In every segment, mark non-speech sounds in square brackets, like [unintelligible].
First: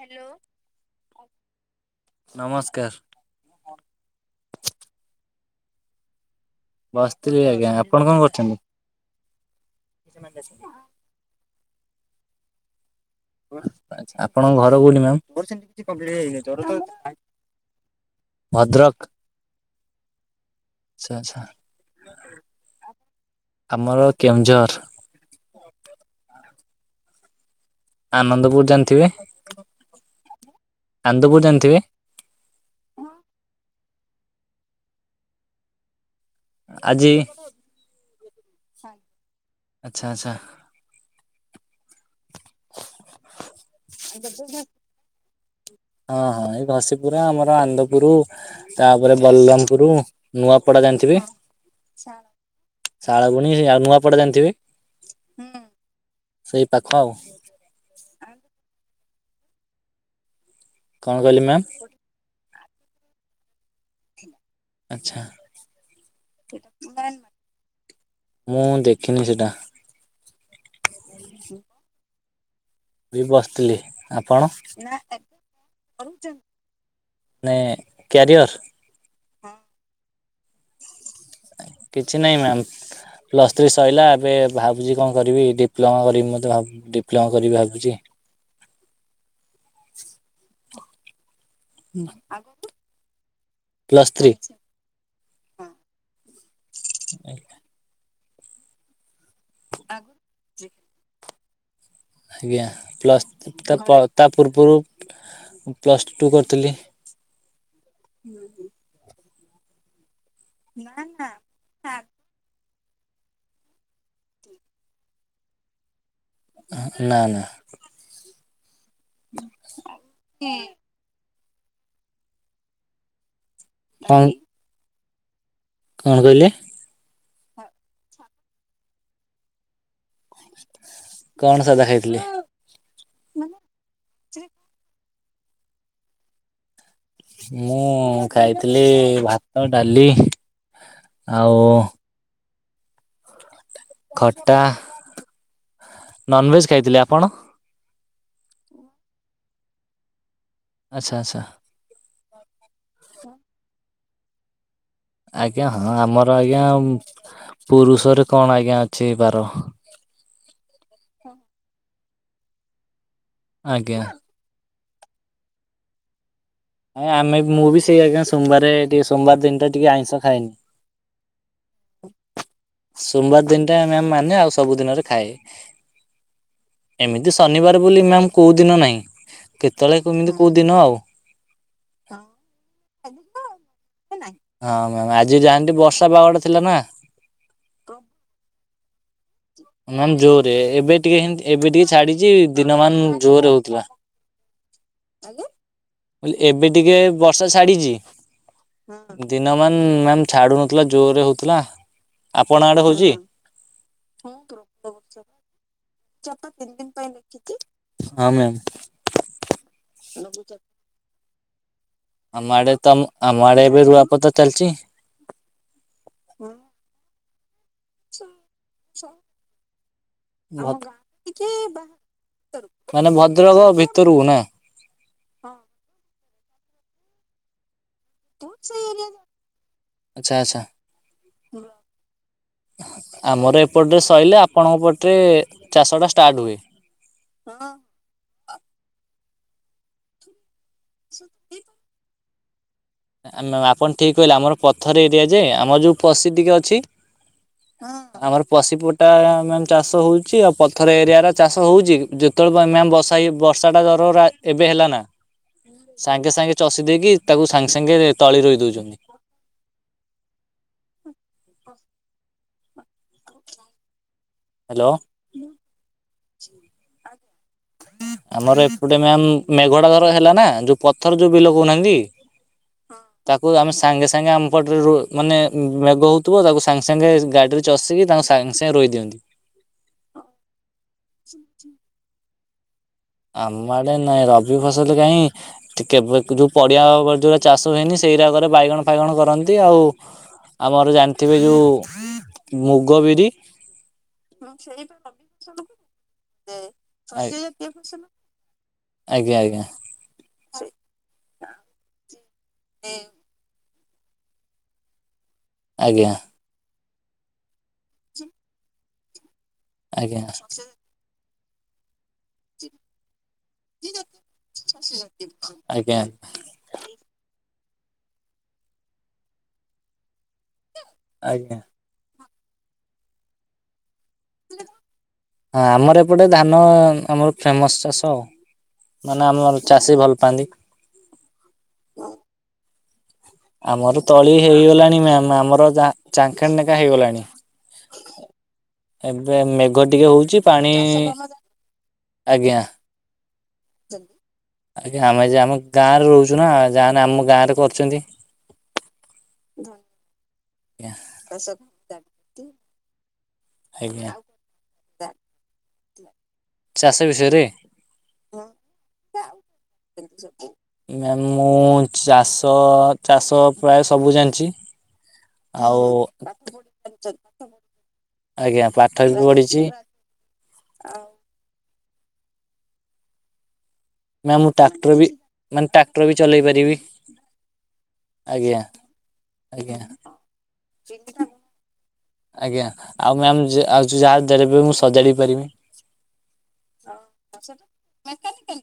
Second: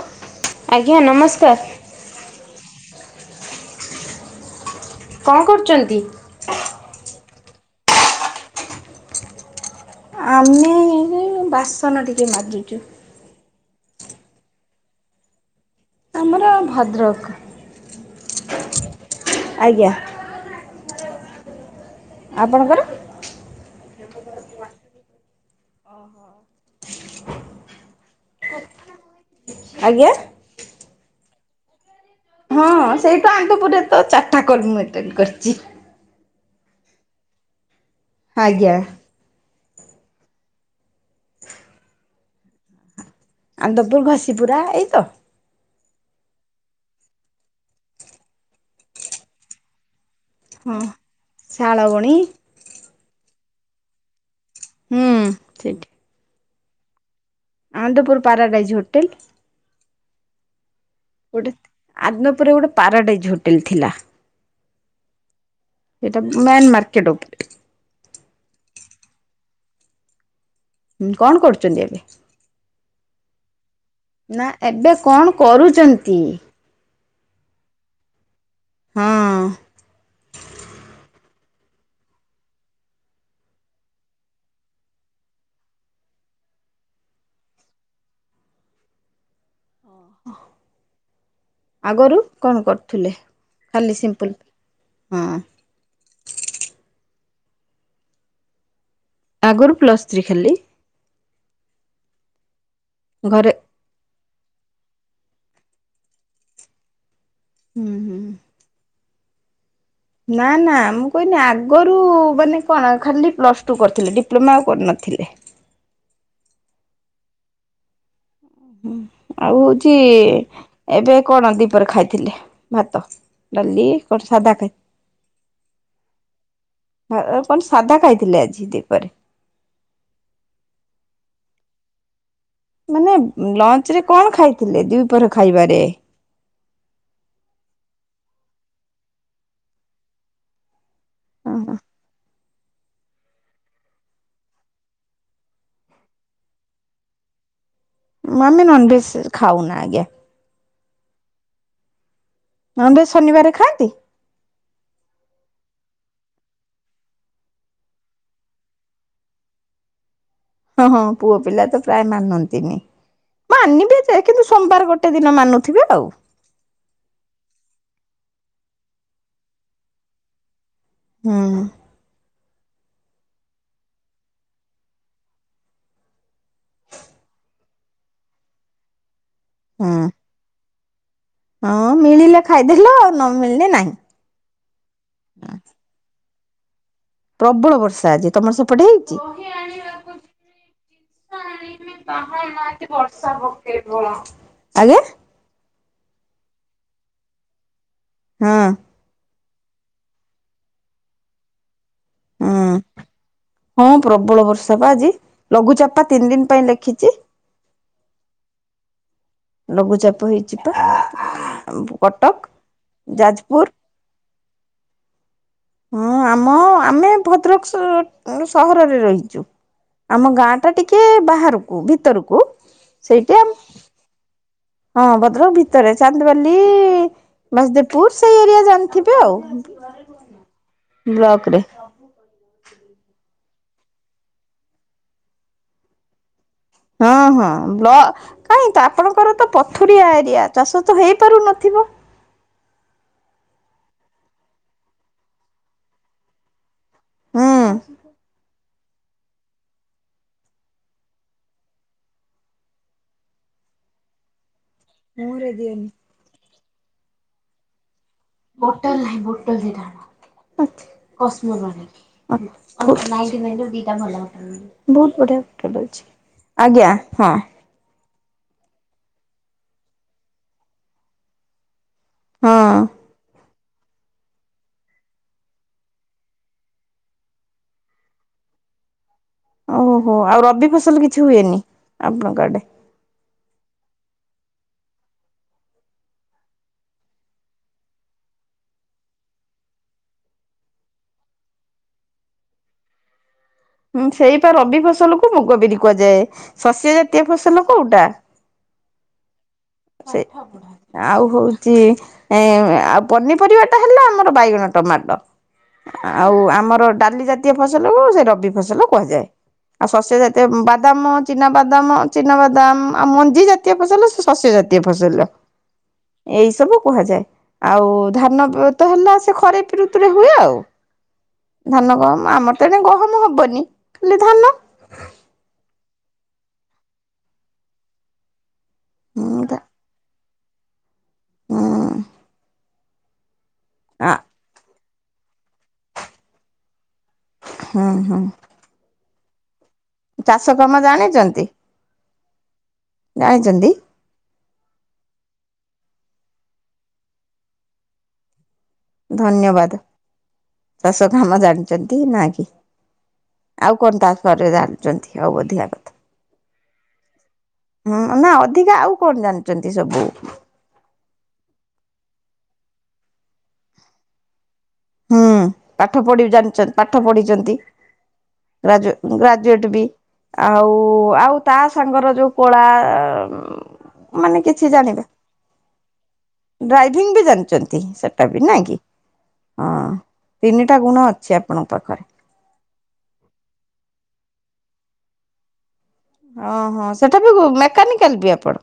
Hello. ଆଜ୍ଞା ନମସ୍କାର। ନମସ୍କାର। କଣ କରୁଚନ୍ତି? ବସିଥିଲି ଆଜ୍ଞା, ଆପଣ କଣ କରୁଛନ୍ତି? ଆମେ ଏଇ ବାସନ ଟିକେ ମାଜୁଚୁ। ଆଚ୍ଛା ଆପଣଙ୍କ ଘର କୋଉଠି ମ୍ୟାମ୍? ଆମର [unintelligible] ଭଦ୍ରକ [unintelligible] ଭଦ୍ରକ୍। ଆଚ୍ଛା ଆଚ୍ଛା। ଆପଣଙ୍କର? ଆମର କେଉଁଝର। ଓହୋ। ଆନନ୍ଦପୁର ଜାଣିଥିବେ? ଆଜ୍ଞା। ଆନ୍ଦପୁର ଜାଣିଥିବେ? ହଁ ସେଇତ ଆନ୍ଦପୁରରେ ତ ଚାରିଟା କର୍ମ ମେଣ୍ଟେନ କରିଛି। ଆଜି ଆଜ୍ଞା। ଆଚ୍ଛା ଆଚ୍ଛା। ଆନ୍ଦପୁର ଘଷିପୁରା ଏଇ ତ? ହଁ ହଁ ଏଇ ଘସିିପୁରା ଆମର ଆନ୍ଦପୁର ତାପରେ ବଲ୍ଲାମପୁର। ହଁ। ନୂଆପଡା ଜାଣିଥିବେ ଶାଳବଣି ଶାଳ୍ ଶାଳବଣି ସେ ଆଉ ନୂଆପଡା ଜାଣିଥିବେ? ହୁଁ ସେଠି। ସେଇ ପାଖ ଆଉ। Anandapur paradise hotel. କଣ କହିଲେ ଗୋଟେ ମ୍ୟାମ୍ ଆଦନପୁରରେ ଗୋଟେ ପାରାଡାଇଜ୍ ହୋଟେଲ୍ ଥିଲା। ଆଚ୍ଛା, ସେଇଟା ମେନ୍ ମାର୍କେଟ ଉପରେ। ମୁଁ ଦେଖିନି ସେଇଟା। ହୁଁ କଣ କରୁଛନ୍ତି ଏବେ? ବି ବସିଥିଲି। ଆପଣ ନାଁ ଏବେ କଣ କରୁଚନ୍ତି? ନାଇଁ କ୍ୟାରିୟର? ହଁ କିଛି ନାଇଁ ମ୍ୟାମ୍। ପ୍ଲସ୍ଥ୍ରୀ ସଇଲା ଏବେ ଭାବୁଛି କଣ କରିବି ଡିପ୍ଲୋମା କରିମି ମୋତେ ଭା ଡିପ୍ଲମା କରିବି ଭାବୁଛି। ଆଗରୁ କଣ କରୁଥିଲେ ଖାଲି ପ୍ଲସ୍ ଥ୍ରୀ ସିମ୍ପଲ୍? ହଁ ଆଗରୁ ପ୍ଲସ୍ଥ୍ରୀ ଖାଲି। ଆଜ୍ଞା ପ୍ଲସ୍ ଘରେ ତା ପ ତା ପୂର୍ବରୁ ପ୍ଲସ୍ଟୁ କରୁଥିଲି। ହୁଁ, ହୁଁ। ନାଁ ନାଁ ମୁଁ କହିନି ଆଗରୁ ମାନେ କଣ ଖାଲି ପ୍ଲସ୍ ତୁ କରିଥିଲେ ଡିପ୍ଲୋମା ଆଉ କରିନଥିଲେ। ନାଁ। ଆଉ ହୋଉଚି ଏବେ କଣ ଦିପରେ ଖାଇଥିଲି ଭାତ। ଡଲି କଟ କଣ ସଦାକତ [unintelligible] କଣ କହିଲେ? କଣ ସାଧା ଖାଇଥିଲେ ଆଜି ଦୀପରେ? କଣ ସାଧା ଖାଇଥିଲେ? ମାନେ ଲଞ୍ଚ ରେ କଣ ଖାଇଥିଲେ ଦି ପହର ଖାଇବାରେ? ମୁଁ ଖାଇଥିଲି ଭାତ ଡାଲି ଆଉ ଖଟା ନନଭେଜ୍ ଖାଇଥିଲି ଆପଣ? ମାନେ ନନଭେଜ୍ ଖାଉନା ଆଜ୍ଞା। ଆଚ୍ଛା ଆଚ୍ଛା। ନ଼ନଭେଜ୍ ଶନିବାରେ ଖାଆନ୍ତି? ଆଜ୍ଞା ହଁ ଆମର ଆଜ୍ଞା ପୁରୁଷରେ କଣ ଆଜ୍ଞା ଅଛି ବାର। ହଁ ହଁ ପୁଅ ପିଲା ତ ପ୍ରାୟ ମାନନ୍ତିନି ମାନିବେ ଆଜ୍ଞା ଯେ କିନ୍ତୁ ସୋମବାର ଗୋଟେ ଦିନ ମାନୁଥିବେ ଆଉ। ହଁ ଆମେ ମୁଁ ବି ସେଇ ଆଜ୍ଞା ସୋମବାରେ ଟିକେ ସୋମବାର ଦିନିଟା ଟିକେ ଆଇଁସ ଖାଏନି। ହଁ। ସୋମବାର ଦିନଟା ମ୍ୟାମ୍ ମାନେ ଆଉ ସବୁ ଦିନରେ ଖାଏ। ଏମିତି ଶନିବାର ବୋଲି ମ୍ୟାମ୍ କୋଉ ଦିନ ନାହିଁ ହୁଁ। କେତେବେଳେ କେମିତି କୋଉ ଦିନ ଆଉ। ହଁ ମିଳିଲେ ଖାଇଦେଲ ଆଉ ନ ମିଳିଲେ ନାହିଁ। ହଁ ମ୍ୟାମ୍ ଆଜି ଯାଆନ୍ତି ବର୍ଷା ପାଗଟା ଥିଲା ନାଁ। ପ୍ରବଳ ବର୍ଷା ଆଜି ତମର ସେପଟେ ହେଇନି? ମ୍ୟାମ୍ ଜୋରେ ଏବେ ଟିକେ ହେମ ଏବେ ଟିକେ ଛାଡିଛି ଦିନ ମାନ ଜୋରରେ ହୋ କେବଳ ଏବେ ଟିକେ ବର୍ଷା ଛାଡିଚି। ହଁ। ଦିନ ମାନ ମ୍ୟାାମ ଛାଡୁନଥିଲା ଜୋରରେ ହୋଉଥିଲା ହଁ ଆପଣ ଆଡେ ହୋଉଚି? ହଁ ପ୍ରବଳ ବର୍ଷା ପା ଆଜି ଲଘୁଚାପ ତିନି ଦିନ ପାଇଁ ଲେଖିଛି। ହଁ ମ୍ୟାମ୍। ଲଘୁଚାପ ହେଇଚିପା। ଆମ ଆଡେ ତ ଆମ ଆଡେ ଏବେ ରୁଆପୋତା ଚାଲିଚି। ହଁ ଆମ ଆମେ ଭଦ୍ରକ ସ ସହରରେ ରହିଚୁ। ଆମ ଗାଁ ଭ ଟା ଟିକେ ବାହାରକୁ ଭିତରକୁ ମାନେ ସେଇଟା। ଭଦ୍ରକ ଭିତରକୁ ନାଁ? ହଁ ଭଦ୍ରକ ଭିତରେ ଚାନ୍ଦବାଲି। ବାସଦେବପୁର ସେଇ ଏରିଆ ଜାଣିଥିବେ ଆଉ ଆଚ୍ଛା ଆଚ୍ଛା। ବ୍ଲକ ରେ। ଆମର ଏପଟରେ ସଇଲେ ଆପଣଙ୍କ ପଟେ ଚାଷଟା ଷ୍ଟାର୍ଟ ହୁଏ। ହଁ ହଁ ବ୍ଲ କାହିଁ ତ ଆପଣଙ୍କର ତ ପଥୁୁରଆ ଏରିଆ ଚାଷ ଚାଷ ତ ହେଇପାରୁନଥିବ? ଆପଣ ଠିକ୍ କହିଲେ ଆମର ପଥର ଏରିଆ ଯେ ଆମର ଯୋଉ ପଶି ଟିକେ ଅଛି। ହଁ ଆମର ପଶିପ ଟା ମ୍ୟାମ୍ ଚାଷ ହୋଉଚି ଆଉ ପଥର ଏରିଆ ରା ଚାଷ ହୋ ଉଚି ଯେତୋଓଳେ ମ୍ୟାମ୍ ବର୍ଷା ହେଇ ବର୍ଷାଟା ଧର ରା ଏବେ ହେଲା ନା। ମୁଁ ହେରା ଦିଏନି। ସାଙ୍ଗେ ସାଙ୍ଗେ ଚଷି ଦେଇକି ତାକୁ ସାଙ୍ଗେ ସାଙ୍ଗେ ତଳି ରୋଇ ବୋଟଲ ଦଉଛନ୍ତି। ନାହିଁ ବୋଟଲ ଦିଟା ଆଣେ। କସମୋରୁ ଆଣେ ନାଇଟିନାଇନ୍ ଦିଟା ଭଲ। ହ୍ୟାଲୋ ବୋହୁତ ବଢ଼ିଆ ହୋଟେଲ ଅଛି ଆଜ୍ଞା ହଁ। ଆମର ଏପଟେ ମ୍ୟାମ୍ ମେଘଟା ଧର ହେଲା ନା ଯୋଉ ପଥର ଯୋଉ ବିଲ କୋହୁନାହାନ୍ତି ହଁ ତାକୁ ଆମେ ସାଙ୍ଗେ ତାଙ୍କେ ଆମ ପଟରେ ରୋ ମାନେ ମେଗ ହୋଉଥୁବ ତାକୁ ସାଙ୍ଗେ ସାଙ୍ଗେ ଗାଡ଼ିରେ ଚଷିକି ତାଙ୍କୁ ସାଙ୍ଗେ ସାଙ୍ଗେ ରୋଇ ଦିଅନ୍ତି। ଓହୋ ହୋ ଆଉ ରବି ଫସଲ କିଛି ହୁଏନି ଆପଣଙ୍କ ଆଡ଼େ? ଆମ ଆଡେ ନାଇଁ ରବି ଫସଲ କାଇଁ ଟିକେ ବେକୁ ଯୋଉ ପଡିଆ ଉଅ ଯୋଉରା ଚାଷ ହୁଏନି ସେଇରାକରେ ବାଇଗଣ ଫାଇଗଣ କରନ୍ତି ଆଉ। ଆମର ଜାଣିଥିବେ ଯୋଉ ମୁଗ ବିରି। ହୁଁ ସେଇ ପା ରବି ଫସଲକୁୁ ମୁଗ ବିରି କୁହାଯାଏ ଶସ୍ୟ ଜାତୀୟ ଆ- ଫସଲ କୋଉଟା? ଆଜ୍ଞା ଆଜ୍ଞା। ସେଇ ଆଉ ହଉଚି ଏଁ ଆଉ ପନିପରିବା ଟା ହେଲା ଆମର ବାଇଗଣ ଟମାଟ ଆଜ୍ଞା ଆଉ ଆମର ଡାଲି ଜା ତୀୟ ଫସଲକୁ ସେ ରବି ଫସଲ କୁହାଯାଏ। ଆଉ ଶସ୍ୟ ଆଜ୍ଞା ଜାତୀୟ ବା ଦାମ ଚିନାବାଦାମ ଚିନାବାଦାମ ଆଉ ମଞ୍ଜି ଜାତୀୟ ଫସଲ ସେସ ଏ ଜାତୀୟ ଫସଲରା ଆଜ୍ଞା ଏ ଏଇ ସବୁ କୁହାଯାଏ। ଆଉ ଧାନ ତ ହେଲା ସେ ଖରିପି ଋତୁରେ ହୁଏ ଆଉ। ଆଜ୍ଞା। ଧାନ ଗହମ ଆମର ତ ଏଣେ ଗହମ ହବନି ଖାଲି ଧାନ୍ ହଁ ଆମର ଏପଟେ ଧାନ ଆମର ଫେମସ ଚାଷ। ମାନେ ହୁଁ ଆମର ଚାଷୀ ଭଲ ପାଆନ୍ତି। ଉଁ। ଆମର ତଳି ହେଇଗଲାଣି ମ୍ୟାମ ଆମର ଜାଁ ଚାଙ୍ଖେଡ଼େ ନେଖା ହେଇଗଲାଣି। ହୁଁ ହୁଁ। ଏବେ ମେଘ ଟିକେ ହୋଉଚି ଚାଷ କାମ ପାଣି ଆଜ୍ଞା। ଜାଣିଚନ୍ତି? ଆଜ୍ଞା ଆମେ ଯେ ଆମ ଗାଁରେ ରହୁଚୁ ନାଁ ଯାହା ହେନେ ଆମ ଗାଁରେ କରିୁଚନ୍ତି। ଧନ୍ୟବାଦ ଆଜ୍ଞା ଚାଷ କାମ ଜାଣିଚନ୍ତି ନାଁ କି? ଆଉ କଣ ତା ଆଜ୍ଞା। ସଅରେ ଜାଣିଚନ୍ତି ଆଉ ଅଧିକା କଥା? ଚାଷ ବିଷୟରେ ହୁଁ ନାଁ ଅଧିକା ଆଉ କଣ ଜାଣିଚନ୍ତି ସବୁ? ମ୍ୟାମ୍ ମୁଁ ଚାଷ ଚାଷ ପ୍ରାୟ ସବୁ ଜାଣିଚି। ହୁଁ ପାଠ ପଢ଼ି ଜାଣିଚ ପାଠ ପଢିଚନ୍ତି। ଆଜ୍ଞା ପାଠ ଗ୍ରାଜୁଏ ବି ପଢିଛି ଗ୍ରାଜୁଏଟ ବି। ଆଉ ଆଉ ତା ସାଙ୍ଗର ଯୋଉ କଳା ଉଁ ମ୍ୟାମ୍ ମାନେ ମୁଁ କିଛି ଟ୍ରାକ୍ଟର ବି ଜାଣିବା। ମାନେ ଟ୍ରାକ୍ଟର ବି ଚଲେଇ ପାରିବି ଡ୍ରାଇଭିଂ ବି ଜାଣିଚନ୍ତି ସେଟା ବି ଆଜ୍ଞା ନାଇଁ କି? ହଁ ଆଜ୍ଞା ତିନିଟା ଗୁଣ ଅଛି ଆପଣ ପାଖରେ। ଆଜ୍ଞା ଆଉ ମ୍ୟାମ ଯେ ଆଉ ଜୁ ଯାହା ଦେଲେ ବି ମୁଁ ସଜାଡ଼ି ପାରିମି। ଅହଁ ସେଟା ବି ମେକାନିକାଲ ବି ଆପଣ?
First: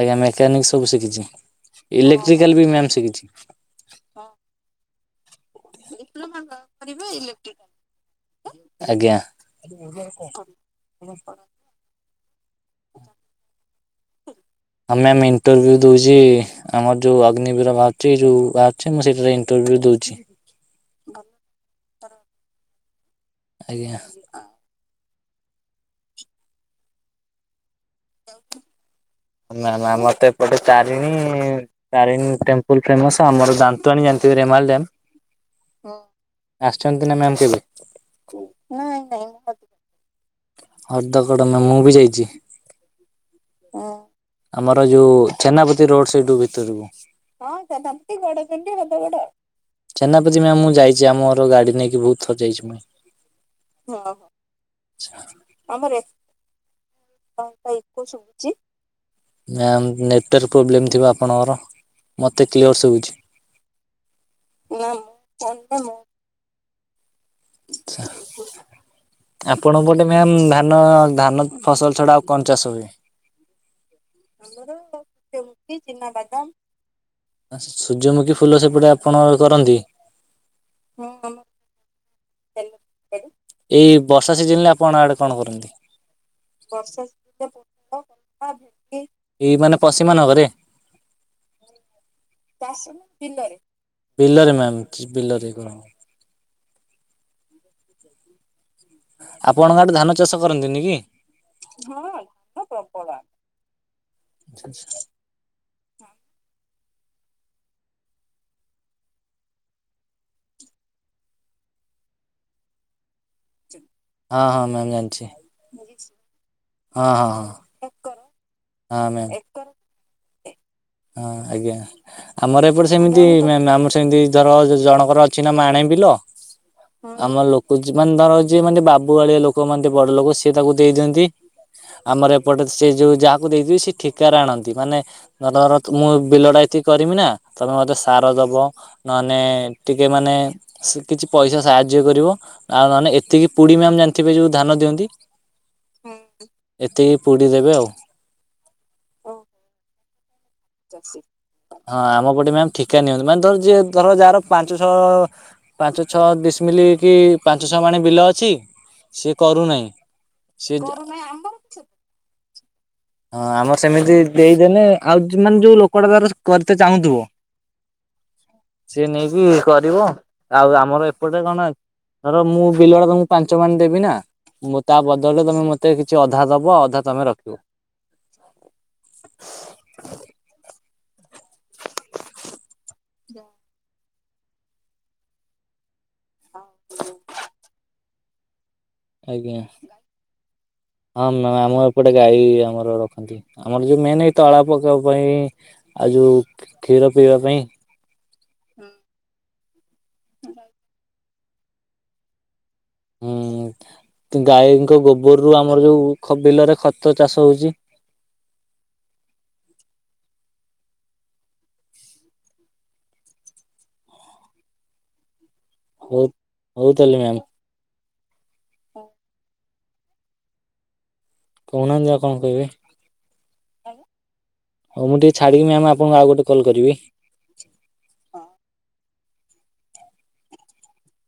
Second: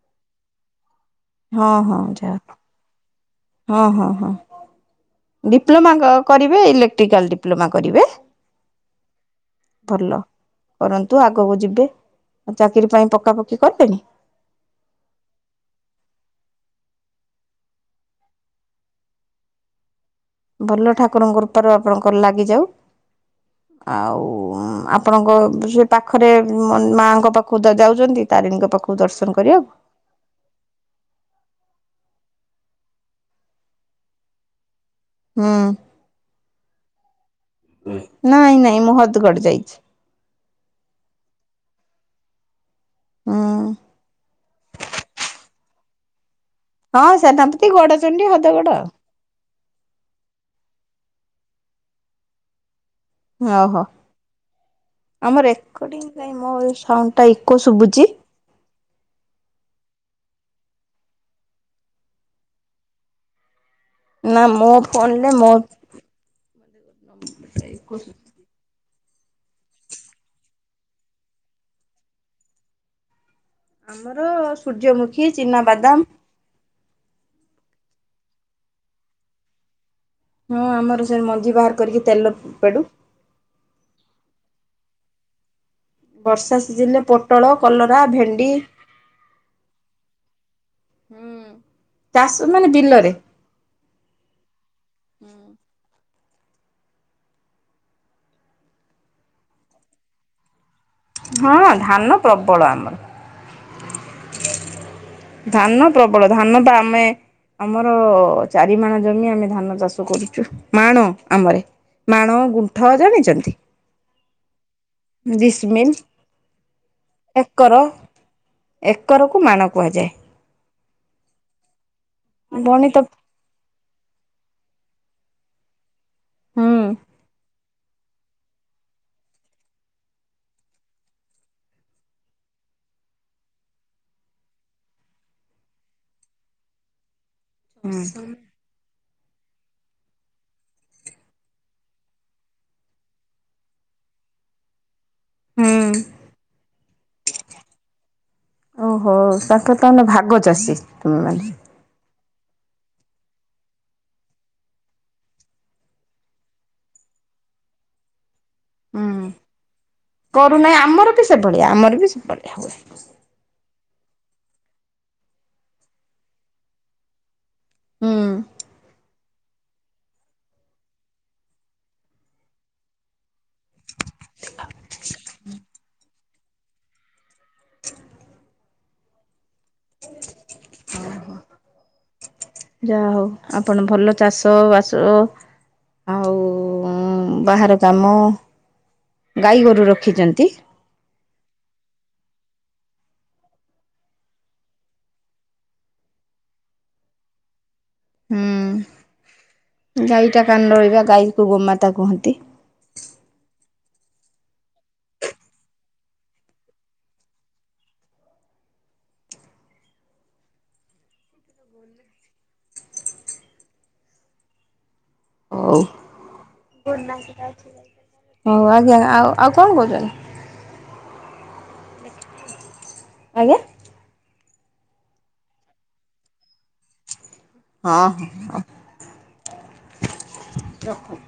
ଆଜ୍ଞା ମେକାନିକ୍ ସବୁ ଶିକିଚି ହଁ ହଁ ଯା ଇଲେକ୍ଟ୍ରିକାଲ ବି ମ୍ୟାମ୍ ଶିକିଚି। ହଁ ହଁ ହଁ ଡିପ୍ଲୋମା କ କରିବେ ଇଲେକ୍ଟ୍ରିକାଲ୍ ଡିପ୍ଲୋମା କରିବେ। ଆଜ୍ଞା। ଭଲ କରନ୍ତୁ ଆଗକୁ ଯିବେ ଆଉ ଚାକିରି ପାଇଁ ପକାପକି କଲେଣି? ଆମେ ଆମ ଇଣ୍ଟରଭ୍ୟୁ ଦେଉଛି ଆମର ଯେଉଁ ଅଗ୍ନିବୀର ବାହାରୁଛି ଯେଉଁ ବାହାରୁଛି ମୁଁ ସେଇଠାରେ ଇଣ୍ଟରଭ୍ୟୁ ଦେଉଛି। ଭଲ ଠାକୁରଙ୍କ କୃପାରୁ ଆପଣଙ୍କର ଲାଗିଯାଉ। ଆଜ୍ଞା। ଆଉ ଆପଣଙ୍କ ସେ ପାଖରେ ମାଆଙ୍କ ପାଖକୁ ତ ଯାଉଛନ୍ତି ତାରିଣୀଙ୍କ ପାଖକୁ ଦର୍ଶନ କର ନା ନା ମତେ ଗୋଟେ ତାରିଣୀ ତାରିଣୀ ଟେମ୍ପଲ ଫେମସ୍। ଆମର ଦାନ୍ତୁଆଣୀ ଜାଣିଥିବେ ରେମାଲି ଡ୍ୟମ୍? ହୁଁ। ଆସିଛନ୍ତି ନା ମ୍ୟାମ କେବେ? ନାଇଁ ନାଇଁ ମୁହଦଗଡ ଯାଇଛି। ମୁହଦଗଡ଼ ନା ମୁଁ ବି ଯାଇଛି। ହୁଁ ଆମର ଯୋଉ ଛେନାପତି ରୋଡ ସେଇଠୁ ଭିତ ହଁ। ସେନାପତି ଗଡ଼ଚଣ୍ଡୀ ହଦଗଡ଼ ଛଜନାପତି ମ୍ୟାମ ମୁଁ ଯାଇଛି ଆମର ଗାଡ଼ି ନେଇକି ବହୁତ ଥର ଯାଇଛି ମୁଁ। ଓହୋଃ। ଆମ ରେକର୍ଡିଙ୍ଗ ପାଇଁ ମୋ ସାଉଣ୍ଡ ଟା ଏକ ଶୁଭୁଛି। [inaudible] ମ୍ୟାମ୍ ନେଟୱାର୍କ ପ୍ରୋବ୍ଲେମ୍ ଥିବ ଆପଣଙ୍କର ମୋତେ କ୍ଲିଅର୍ ଶଭୁଛି। ନା ମୋ ଫୋନରେ ମୋ ଆଚ୍ଛା। ଆପଣଙ୍କ ପଟେ ମ୍ୟାମ ଧାନ ଧାନ ଫସଲ ଛଡା ଆଉ କଣ ଚାଷ ହୁଏ? ଆମର ସୂର୍ଯ୍ୟମୁଖୀ, ଚିନାବାଦାମ [unintelligible] ସୂର୍ଯ୍ୟମୁଖୀ ଫୁଲ ସେପଟେ ଆପଣ କରନ୍ତି? ହଁ, ଆମର ସେ ମଞ୍ଜି ବାହାର କରିକି ତେଲ ପେଡୁ ଏଇ ବର୍ଷା ସିଜନ ରେ ଆପଣ ଆଡେ କଣ କରନ୍ତି? ବର୍ଷା ସିଜିନରେ ପୋଟଳ କଲରା ଭେଣ୍ଡି [unintelligible] ଏଇ ମାନେ ପଶିମାନଙ୍କ ରେ? ହୁଁ, ଚାଷ ମାନେ ବିଲରେ। ବିଲ ରେ ମ୍ୟାମ୍ ବିଲରେ ହଁ। [inaudible] [inaudible] ଆପଣଙ୍କ ଆଡେ ଧାନ ଚାଷ କରନ୍ତିନି କି? ହଁ, ଧାନ ପ୍ରବଳ ଆମର। ଧାନ ପ୍ରବଳ ଧାନ ପା ଆମେ ଆମର ଚାରି ମାଣ ଜମି ଆମେ ଧାନ ଚାଷ କରୁଛୁ। ମାଣ ଆମରେ। ମାଣ, ଗୁଣ୍ଠ ଜାଣିଛନ୍ତି? ହଁ ହଁ, ମ୍ୟାମ୍ ଜାଣିଚି। ଡିସମିଲ୍ ହଁ ହଁ ଏକର ହଁ, ହଁ ଏକରକୁ ମାଣ ମ୍ୟାମ୍। କୁହାଯାଏ। ହଁ, ଆଜ୍ଞା। ଆମର ଏପଟେ ଗଣିତ ସେମିତି ମ୍ୟାମ ଆମର ସେମିତି ଧର ଜଣଙ୍କର ଅଛି ନା ମାଣେ ବିଲ, ହୁଁ ଆମ ଲୋକ ମାନେ ଧର ଯିଏ ମାନେ ବାବୁ ଭଳିଆ ଲୋକ ମାନେ ବଡ ଲୋକ ସିଏ ତାକୁ ଦେଇ ଦିଅନ୍ତି। ଆମର ଏପଟେ ସେ ଯୋଉ ଯାହାକୁ ଦେଇଥିବେ ସେ ଠିକାରେ ଆଣନ୍ତି। ମାନେ ଧର ମୁଁ ବିଲ ଟା ଏତିକି କରିମି ନା ତମେ ମତେ ହୁଁ ସାର ଦବ ନହେଲେ ଟିକେ ମାନେ କିଛି ପଇସା ସାହାଯ୍ୟ କରିବ। ଆଉ ନହେଲେ ଏତିକି ପୁଡି ମ୍ୟାମ ଜାଣିଥିବେ ଯୋଉ ଧାନ ଦିଅନ୍ତି? ହୁଁ ଏତିକି ପୁଡି ଦେବେ ଆଉ। ଓହୋ ତାଙ୍କର ତାହେଲେ ଭାଗ ଚାଷୀ। ତୁମେମାନେ ହଁ ଆମ ପଟେ ମ୍ୟାମ୍ ଠିକା ନିଅନ୍ତି ମାନେ ଧର ଯିଏ ଧର ଯାହାର ପାଞ୍ଚ, ଛଅ ପାଞ୍ଚ ଛଅ ଡିଶମିଲ କି ପାଞ୍ଚ ଛଅ ମାଣେ ବିଲ ଅଛି ହୁଁ ସିଏ କରୁନାହିଁ। ସିଏ କରୁନାହିଁ ହଁ ଆମର ବି ସେଭଳିଆ ଆମର ବି ସେଭଳିଆ ହୁଏ। ହଁ ଆମର ସେମିତି ଦେଇଦେଲେ ଆଉ ମାନେ ଯୋଉ ଲୋକଟା ତାର କରିତେ ଚାହୁଁଥିବ। ହୁଁ ସିଏ ନେଇକି। କରିବ ଆଉ ଆମର ଏପଟେ କଣ ଧର ମୁଁ ବିଲଡା ତମକୁ ପାଞ୍ଚ ମାଣ ଦେବି ନା ମୁଁ ତା ବଦଳରେ ତମେ ମତେ କିଛି ଅଧା ଦବ ଅଧା ତମେ ରଖିବ। [inaudible] ଯାହୋଉ ଆପଣ ଭଲ ଚାଷ ବାସ ଆଉ ବାହାର କାମ ଆଜ୍ଞା ଗାଈ ଗୋରୁ ରଖିଛନ୍ତି। ହଁ ମ ଆମ ଏପଟେ ଗାଈ ଆମର ରଖନ୍ତି। ଆମର ଯୋଉ ମେନ୍ ଏଇ ତଳା ପକେଇବା ପାଇଁ ଆଉ ଯୋଉ କ୍ଷୀର ପିଇବା ପାଇଁ। ଗାଈଟା କାନ ରହିବା ଗାଈକୁ ଗୋମାତା କୁହନ୍ତି। ହୁଁ ଗାଈଙ୍କ ଗୋବରରୁ ଆମର ଯୋଉ ଖ ବିଲରେ ଖତ ଚାଷ ହଉଚି। ହଉ ବହୁତ୍ ହଉ ଆଜ୍ଞା ଆଉ ଆଉ କଣ କହୁଛନ୍ତି? କହୁନାହାନ୍ତି ଯାହା କଣ କହିବେ? ଆଜ୍ଞା। ହଉ ମୁଁ ଟିକେ ଛାଡିକି ମ୍ୟାାମ ଆପଣଙ୍କୁ ଆଉ ଗୋଟେ କଲ୍ କରିବି। ହଁ ହଁ ରଖନ୍ତୁ।